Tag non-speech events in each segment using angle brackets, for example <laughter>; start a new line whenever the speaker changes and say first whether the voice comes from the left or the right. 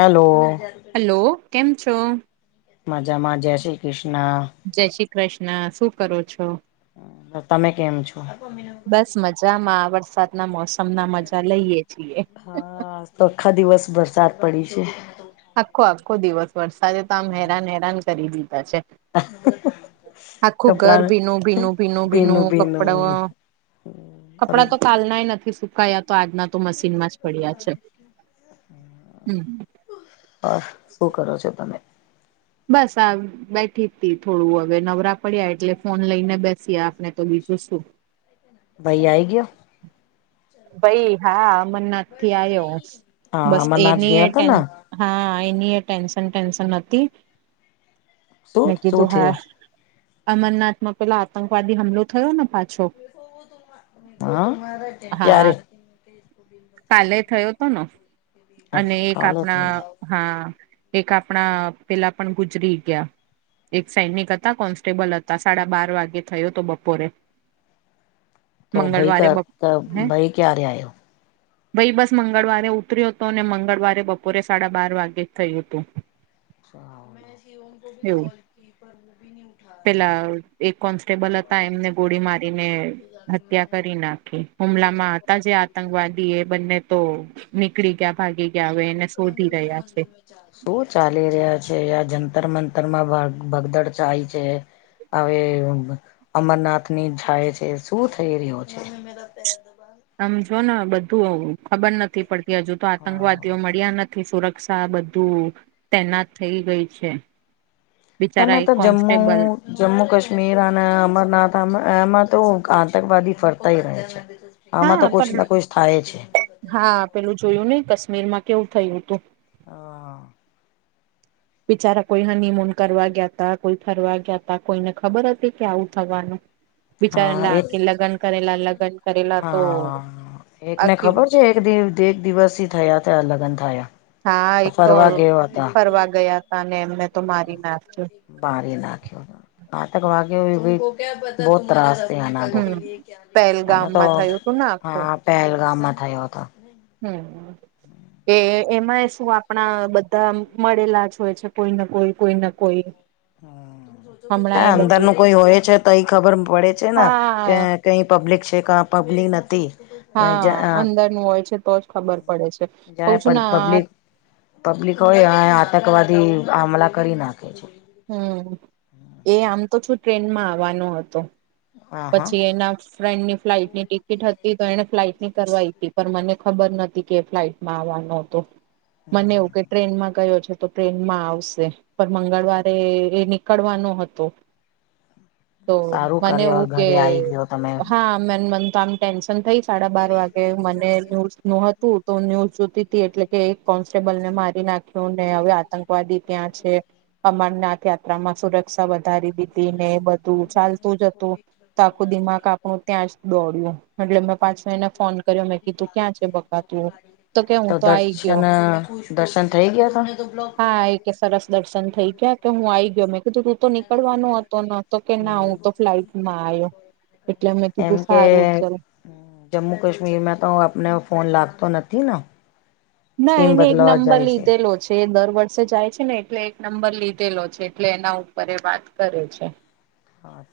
left: Hello
right: hello કેમ છો.
left: મજામાં જય શ્રી કૃષ્ણ.
right: જય શ્રી કૃષ્ણ શું કરો છો?
left: તમે કેમ છો?
right: બસ મજામાં વરસાદના મોસમના મજા લઈએ છીએ.
left: હા આખા દિવસ વરસાદ પડી છે,
right: આખો આખો દિવસ વરસાદે તો આમ હેરાન હેરાન કરી દીધા છે. આખું
left: કપડા
right: ઘર ભીનું ભીનું ભીનું ભીનું કપડા કપડા તો કાલનાય નથી સુકાયા તો આજના તો મશીનમાં જ પડ્યા
left: બહાર જ છે હ.
right: હમ
left: હા શું કરો છો તમે.
right: બસ આ બેઠી જ હતી થોડું હવે નવરા પડ્યા એટલે ફોન લઈને બેસયા આપણે તો બીજું શું.
left: ભાઈ આય ગયો?
right: ભાઈ હા અમન નથી આયો
left: હા
right: બસ
left: અમરનાથ
right: એનીય
left: ગયા હતા
right: ટેન.
left: ને
right: હા એનીય ટેન્શન ટેન્શન હતી.
left: શું
right: મેં
left: શું
right: કીધું હા
left: થયું
right: અમરનાથમાં પેલા આતંકવાદી હુમલો થયો ને પાછો.
left: હા.
right: હા
left: ક્યારે
right: કાલે થયો હતો નો અને એક
left: કાલે
right: આપણા
left: થયું.
right: હા એક આપણા પેલા પણ ગુજરી ગયા. એક સૈનિક હતા કોન્સ્ટેબલ હતા સાડા બાર વાગ્યે થયો હતો બપોરે
left: ભાઈ ક
right: મંગળવારે બપ.
left: તો ભાઈ ક્યારે આયો?
right: <unintelligible> ભાઈ બસ મંગળવારે ઉતર્યો હતો અને મંગળવારે બપોરે સાડા બાર વાગે જ થયું હતું.
left: હ મે સમ ભી
right: એવું
left: ગલ પરી.
right: પેલા એક કોન્સ્ટેબલ હતા એમને ગોળી મારીને હત્યા કરી નાખી. હુમલામાં હતા જે આતંકવાદી એ બંને તો નીકળી ગયા ભાગી ગયા. હવે એને શોધી રહ્યા છે.
left: શું ચાલી રહ્યા છે આ જંતરમંતરમાં ભગદડ ચાય છે. હવે અમરનાથની થાય છે શું થઈ રહ્યો છે.
right: સમજોને બધું આવુ ખબર નથી પડતી હજુ તો આતંકવાદીઓ મળ્યા નથી. કે સુરક્ષા બધું તૈનાત થઈ ગઈ છે.
left: તમે
right: બિચારા
left: તો
right: એક
left: જમ્મુ
right: કોન્સ્ટેબલ
left: જમ્મુ કાશ્મીર અને અમરનાથ એમાં તો આતંકવાદી ફરતાય રહે છે. આમાં તો
right: હા
left: કોછ
right: પણ
left: ના કોઈ થાય છે.
right: હા પેલું જોયું ને કાશ્મીર માં કેવું થયું હતું.
left: હા.
right: બિચારા કોઈ હનીમૂન કરવા ગયાતા કોઈ ફરવા ગયાતા કોઈને ખબર હતી કે આવું થવાનું. બિચારા
left: હા
right: રાખ
left: એક
right: કે લગ્ન કરેલા લગ્ન કરેલા તો
left: હા એકને
right: આખી
left: ખબર છે એક દિવ દિવસથી થયાતા લગન થયા.
right: હા એક તો
left: ફરવા ગયો હતા
right: ફરવા ગયા હતા અને એમને તો મારી નાખયો.
left: બાર નાખ્યો આતક વાગીયો બો ત્રાસ
right: હમ
left: તો
right: પહેલગામમાં થયું તું ને આખું
left: હા પહેલગામમાં થયો હતો.
right: હમ એ એમાં શું આપણા બધા મળેલા જ હોય છે કોઈને કોઈ કોઈ ના કોઈ હમણાં
left: હા
right: એ
left: અંદર ન
right: બધું
left: કોઈ હોય છે તો એઈ ખબર પડે છે ને
right: હા
left: કે કંઈ પબ્લિક છે કા પબ્લિક નથીતી.
right: હા અંદરનું હોય છે તો જ ખબર પડે છે. કઉ
left: જાય
right: છું ના
left: પબ્લિક પબ્લિક હોય અ આતંકવાદી હમલા કરી નાખે છે.
right: હમ એ આમ તો શું ટ્રેનમાં આવવાનો હતો.
left: હા હા
right: પછી એના ફ્રેન્ડની ફ્લાઇટ ની ટિકિટ હતી તો એને ફ્લાઇટ ની કરવાઈ હતી પણ મને ખબર નતી કે ફ્લાઈટમાં આવવાનો હતો. મને એવું કે ટ્રેનમાં ગયો છે. તો ટ્રેનમાં આવશે પણ મંગળવારે એ નીકળવાનો હતો. તો
left: સારું
right: મને
left: કર્યો
right: એવું કે
left: ઘરે આવી ગયો તમે
right: હા મન મન તો આમ ટેન્શન થઈ સાડા બાર વાગે મને ન્યૂઝ નું હતું તો ન્યૂઝ જોતી હતી એટલે કે એક કોન્સ્ટેબલ ને મારી નાખ્યું ને હવે આતંકવાદી ત્યાં છે અમરનાથ માં સુરક્ષા વધારી દીધી ને બધું ચાલતું જ હતું. તો આખું દિમાગ આપણું ત્યાં જ દોડ્યું. એટલે મેં પાછું એને ફોન કર્યો મે કે તું ક્યાં છે બકાતું તો કે હું તો આઈ ગયો.
left: દર્શન થઈ ગયા તા?
right: હા એ કે સરસ દર્શન થઈ ગયા કે હું આવી ગયો મેં કીધું તું તો નીકળવાનું હતો તો નોતો કે ના
left: હમ
right: હું તો ફ્લાઈટ માં આવ્યો એટલે મે
left: એમ
right: કીધું
left: કે
right: સારું ચ
left: જમ્મુ કશ્મીર તો આપને ફોન લાગતો નથી?
right: ના
left: સીમ
right: એને એક
left: બદલાવા
right: નંબર
left: જાય
right: લીધેલો છે. જે દર વર્ષે જાય છે ને એટલે એક નંબર લીધેલો છે એટલે એના ઉપર એ વાત કરે છે.
left: હા.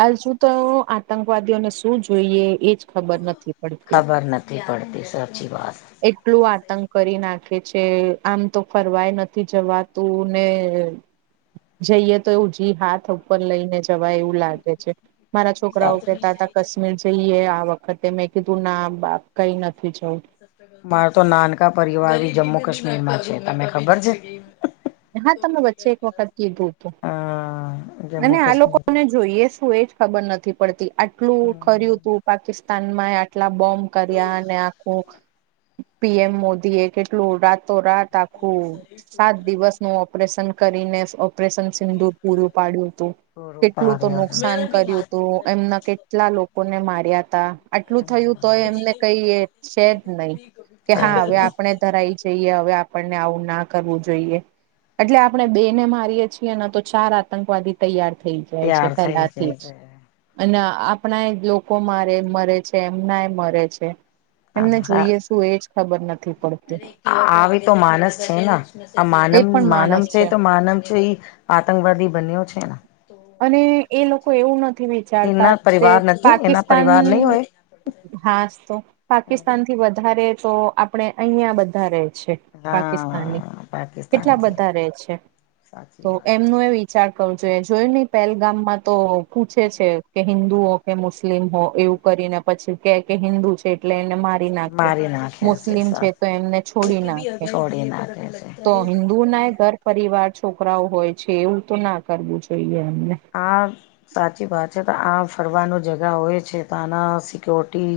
right: હજુ તો આતંકવાદીઓને શું જોઈએ એજ ખબર નથી. પડતી
left: ખબર નથી પડતી સાચી વાત.
right: એટલું આતંક કરી નાખે છે આમ તો ફરવાય નથી જવાતું ને જઈએ તો એવુ જ <unintelligible> હાથ ઉપર લઈને જ એવું લાગે છે મારા છોકરા કેતા કાશ્મીર જઈએ આ વખતે મેં કીધું ના બા કઈ નથી જઉં.
left: મારો તો નાનકા પરિવાર જમ્મુ કાશ્મીરમાં છે તને ખબર છે.
right: હા તમે વચ્ચે એક વખત કીધું હતું
left: હા.
right: અને આ લોકોને જોઈએ શું એજ ખબર નથી પડતી આટલું ખર્યું
left: હમ
right: તું પાકિસ્તાન આટલા બોમ્બ કર્યા અને આખું પીએમ મોદી એ કે કેટલું રાતો રાત આખું સાત દિવસ નું ઓપરેશન કરીને ઓપરેશન સિંદુર પુરૂં પાડ્યું હતું. કેટલું તો નુકસાન કર્યું તું એમના કેટલા લોકોને માર્યાતા. આટલું થયું તો એમને કઈ છે જ નહી કે હા હવે આપણે ધરાઈ જઈએ હવે આપ આપને આવું ના કરવું જોઈએ એટલે આપણે બે ને મારીએ છીએને તો ચાર આતંકવાદી તૈયાર થઈ જાય છે
left: તૈયાર થઈ
right: પેલાથી
left: જાય
right: જ.
left: છે
right: અને આપણાય લોકો મારે મરે છે એમનાય મરે છે. એમને જોઈએ શું એજ ખબર નથી. પડતી
left: આવી તો માનસ છે ને. આ
right: એ
left: માનવ
right: પણ
left: માનવ
right: માણસ
left: છે તો માનવ છે એ આતંકવાદી બન્યો છે.
right: અને એ લોકો એવું નથી વિચારતા
left: એના
right: કે
left: પરિવાર નથી એના
right: પાકિસ્તાન
left: પરિવાર નહી હોય
right: હાસ તો પાકિસ્તાન થી વધારે તો આપડે અહીંયા બધા રહે છે. પાકિસ્તાની
left: હા પાકિસ્તાન
right: કેટલા
left: છે
right: બધા રે છે
left: સાચી
right: તો
left: વાત
right: એમનું એવી વિચાર કરવું જોઈએ જોયું નહી પહેલગામમાં તો પુંછે છે કે હિન્દુ હો કે મુસ્લિમ હો એવું કરીને પછી કે હિન્દુ છે એટલે એને મારી નાખે
left: મારી નાખ્યા
right: મુસ્લિમ છે
left: સાચ
right: તો એમને છોડી નાખે.
left: દિલે પર અભી
right: તો હિન્દુ ના ઘર પરિવાર છોકરાઓ હોય છે એવું તો ના કરવું જોઈએ એમને.
left: આ સાચી વાત છે તો આ ફરવાનું જગા હોય છે તો આના સિક્યોરિટી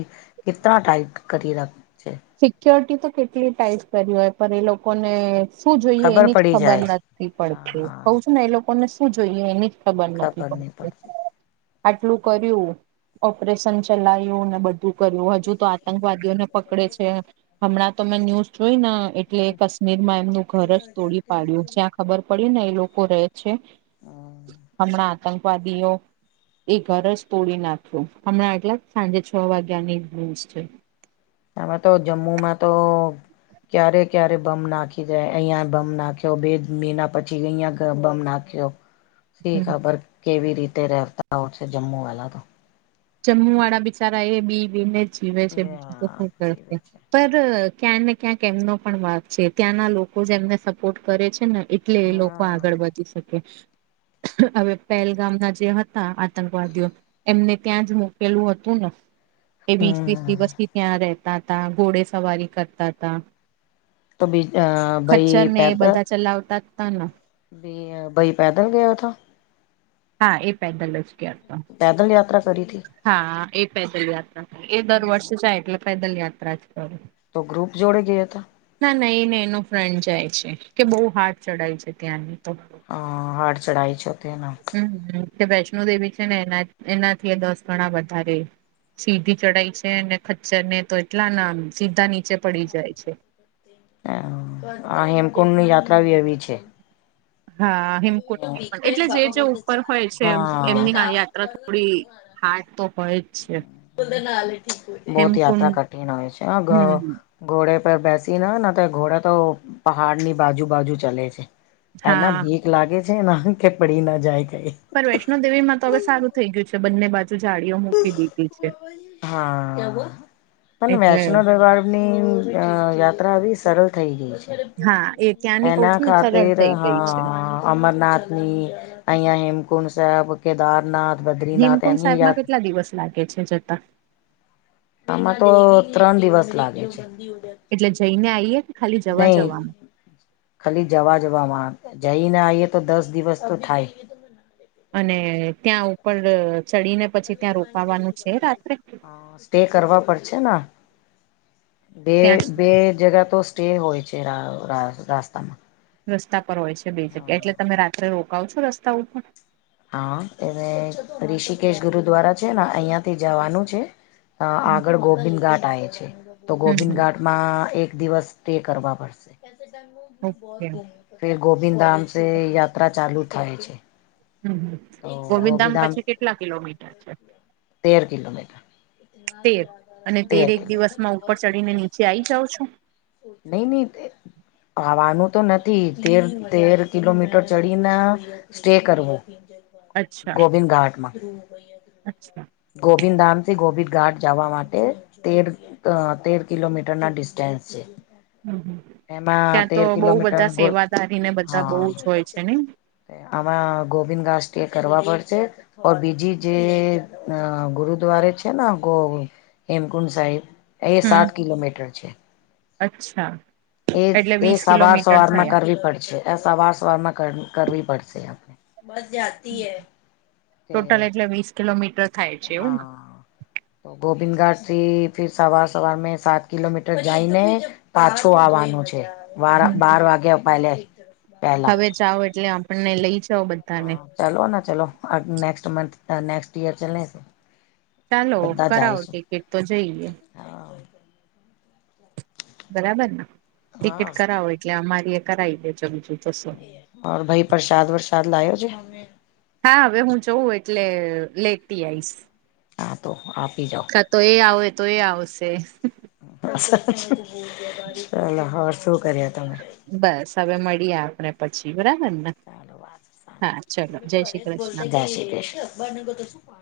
left: કેટલાં ટાઇટ કરી રાખ
right: સિક્યોરિટી તો કેટલી ટાઈટ કર હોય પણ એ લોકોને શું જોઈએ
left: ખબર
right: એની જ
left: પડી
right: ખબર
left: જાય
right: નથી. પડતું કહું
left: હા
right: છું ને એ લોકોને શું જોઈએ એની જ ખબર નથી પડતી. આટલું કર્યું ઓપરેશન ચલાવ્યું ને બધું કર્યું હજુ તો આતંકવાદીઓ ને પકડે છે હમણાં તો મેં ન્યૂઝ જોય ને એટલે કાશ્મીરમાં એમનું ઘર જ તોડી પાડ્યું જ્યાં ખબર પડી ને એ લોકો રહે છે હમણાં આતંકવાદીઓ એ ઘર જ તોડી નાખ્યું હમણાં એટલા સાંજે છ વાગ્યાનીસ છે
left: આમાં તો જમ્મુમાં તો ક્યારે ક્યારે બમ નાખી જાય અહિયાં બમ નાખ્યો બે મહિના પછી અહિયા બમ નાખ્યો.
right: <inaudible>
left: શી ખબર કેવી રીતે રે છે જમ્મુ વાલા
right: જમમુ વાળા બિચારા એ બી બેને જીવે છેજ
left: જીવે છે
right: ક્યાં ને ક્યાંક એમનો પણ વાાગ છે ત્યાંના લોકો જે એમને સપોર્ટ કરે છે ને એટલે એ લોકો
left: હા
right: આગળ વધી શકે. હવે પહેલગામ ના જે હતા આતંકવાદીઓ એમને ત્યાં જ મોકેલું હતું ને એ વીસ વીસ
left: હમ
right: દિવસ થી ત્યાં રહેતા હતા ઘોડે સવારી કરતા હતા.
left: તો બી
right: ખચ્ચર
left: ભાઈ
right: ને એ
left: પેદા
right: બધા ચલાવતા જ તાને.
left: બે ભઈ પેદલ ગયા તા.
right: હા એ પેદલ જ ગયા તા.
left: પેદલ યાત્રા કરી હતીથી.
right: હા એ પેદલ યાત્રા કર એ દર વર્ષે જાય એટલે પેદલ યાત્રા જ કરે.
left: તો ગ્રુપ જોડે ગયા હતા.
right: ના નહી એ ને એનો ફ્રેન્ડ જાય છે કે બહુ ફાસ્ટ ચડાય છે ત્યાંની તો
left: હ હાડ ચઢાઈ છે તેના
right: હ વૈષ્ણો દેવી છે ને એના એનાથી દસ ગણા વધારે સીધી ચઢાય છે અને ખચ્ચર ને તો એટલા ના સીધા નીચે પડી જાય છે.
left: હ આ હેમકુંડ ની યાત્રાી એવી છે.
right: હા હિમકુંડની પણ એટલે જે જે ઉપર હોય છે એમની હ
left: હા
right: યાત્રા થોડી હા તો ભય
left: બહત યાત્રા
right: હેમકુંડ
left: કઠિન હોય છે
right: હમ
left: ઘોડે પર બેસી નાને તો ઘોડડા તો પહાડની બાજુ બાજુ ચલે છે. એના
right: હા
left: બીક લાગે છે ના કે પડી ના જાય કઈ.
right: પણ વૈષ્ણો દેવીમાં તો હવે સારું થઈ ગયું છે બંને બાજુ જાળીઓ મૂકી દીધી છે.
left: હા પણ
right: એટલે
left: વૈષ્ણોદેવી ની યાત્રા આવી સરળ થઈ ગઈ.
right: હા એ ત્યાંની કઉ
left: એના
right: છું ને સરળ
left: ખાતર
right: થઈ ગઈ છે
left: હા અમરનાથ પછીરઅહીયા હેમકુંડ સાહેબ કેદારનાથ બદ્રીનાથ
right: હેમકુંડ
left: એની
right: સાહેબમાં
left: યાત
right: કેટલા દિવસ લાગે છે જતા.
left: આમાં તો ત્રણ દિવસ લાગે છે
right: એટલે જઈને આઈએ કે ખાલી જવા
left: નઈ
right: જવામાં
left: ખાલી જવા જવાવામાં આવે જઈને આએ તો દસ દિવસ તો થાય.
right: અને ત્યાં ઉપર ચડીને પછી ત્યાં રોકાવાનું છે રાત્રે.
left: તેે કરવા પડશેને બે
right: ત્યાં
left: બે જગા તો સ્ટે હોય છે રાસ્તામાં.
right: રસ્તા પર હોય છે બે જગ્યા એટલે તમે રાત્રે રોકાવ છો રસ્તા ઉપર.
left: હા એ ઋષિકેશ ગુરુદ્વારા છે ને અહિયાયાથી જવાનું છે. અ આગળ ગોવિંદ ઘાટ આવે છે તો
right: હમ
left: ગોવિંદ
right: હમ
left: ઘાટ માં એક દિવસ સે સ્ટે કરવા પડશે
right: ઓકે
left: કરવા.
right: હમ
left: ફેર ગોવિંદ ધામ સ યાત્રા ચાલુ થાય છે.
right: હમ્મ હમ્મ
left: તો
right: ગોવિંદધામ
left: ગોબીધામ
right: પછી કેટલા કિલોમીટર છે.?
left: તેર કિલોમીટર
right: તેર અને તેર એક દિવસમાં ઉપર ચડીને નીચે આઈ જાવુ છુ.
left: નહી નહી. ખવાનું તો નથી તેર તેર કિલોમીટર ચડીને સ્ટે કરવો
right: અચ્છા
left: ગોવિંદ ઘાટમાં.
right: અચ્છા.
left: ગોવિંદ ધામથી ગોબિંદ ઘાટ જવા માટે તે તેર તેર કિલોમીટર ના ડિસ્ટન્સ છે.
right: હમ હમ
left: એમાં
right: ત્યાં
left: તેર
right: તો બહુ
left: કિલોમીટર
right: બધા
left: ગુર
right: સેવાદારીને બધા બહુ
left: હા
right: જ હોય છે ને
left: આમાં ગોબિંદ ઘાસ સ્ટે કરવા પડશે. ઓ બીજી જે ગુરુદ્વારે છે ને. જે? હેમકુંડ સાહેબ એ
right: હમ
left: સાત કિલોમીટર છે.
right: અચ્છા.
left: એ
right: એટલે
left: એ
right: વીસ
left: સવાર
right: કિલોમીટર
left: સવાર માં
right: થયા
left: કરવી પડશે. સવાર સવારમાં કરવી પડશે આપણે, બસ જાતી.
right: ટોટલ એટલે વીસ કિલોમીટર થાય.? છે એવું
left: હા. તો ગોવિંદ ઘાટથી ફર સવાર સવાર મેં સાત કિલોમીટર જાયને. પાછું આવવાનું છે, વા
right: ને
left: બાર વાગ્યા પહલે.
right: હવે જાઓ એટલે આપણને લઈ જાઓ બધાને.
left: ચાલો ના ચાલલો નેક્સ્ટ મંથ નેક્સ્ટ યર ચલલે છે.
right: ચાલો કરાવો ટિકિટ તો જઈએ.
left: હા
right: બરાબર ને ટિકિટ
left: હા
right: કરાવો એટલે અમારી એ કરાવી દેજો બીજું તો શું
left: ભાઈ પ્રસાદ વરસાદ લાયો જે.?
right: હા હવે હું જઉં એટલે લેતી આવીઈશ.
left: હા તો આપી જાઓ.
right: ા તો એ આવે તો એ આવશે.
left: ચલો હોર શું કર્યા તમે.?
right: બસ હવે મળીએ આપણે પછી બરાબર ને.?
left: ચાલો વાત
right: હા ચલો જય શ્રીક
left: જય શ્રી કૃષ્ણ. <unintelligible>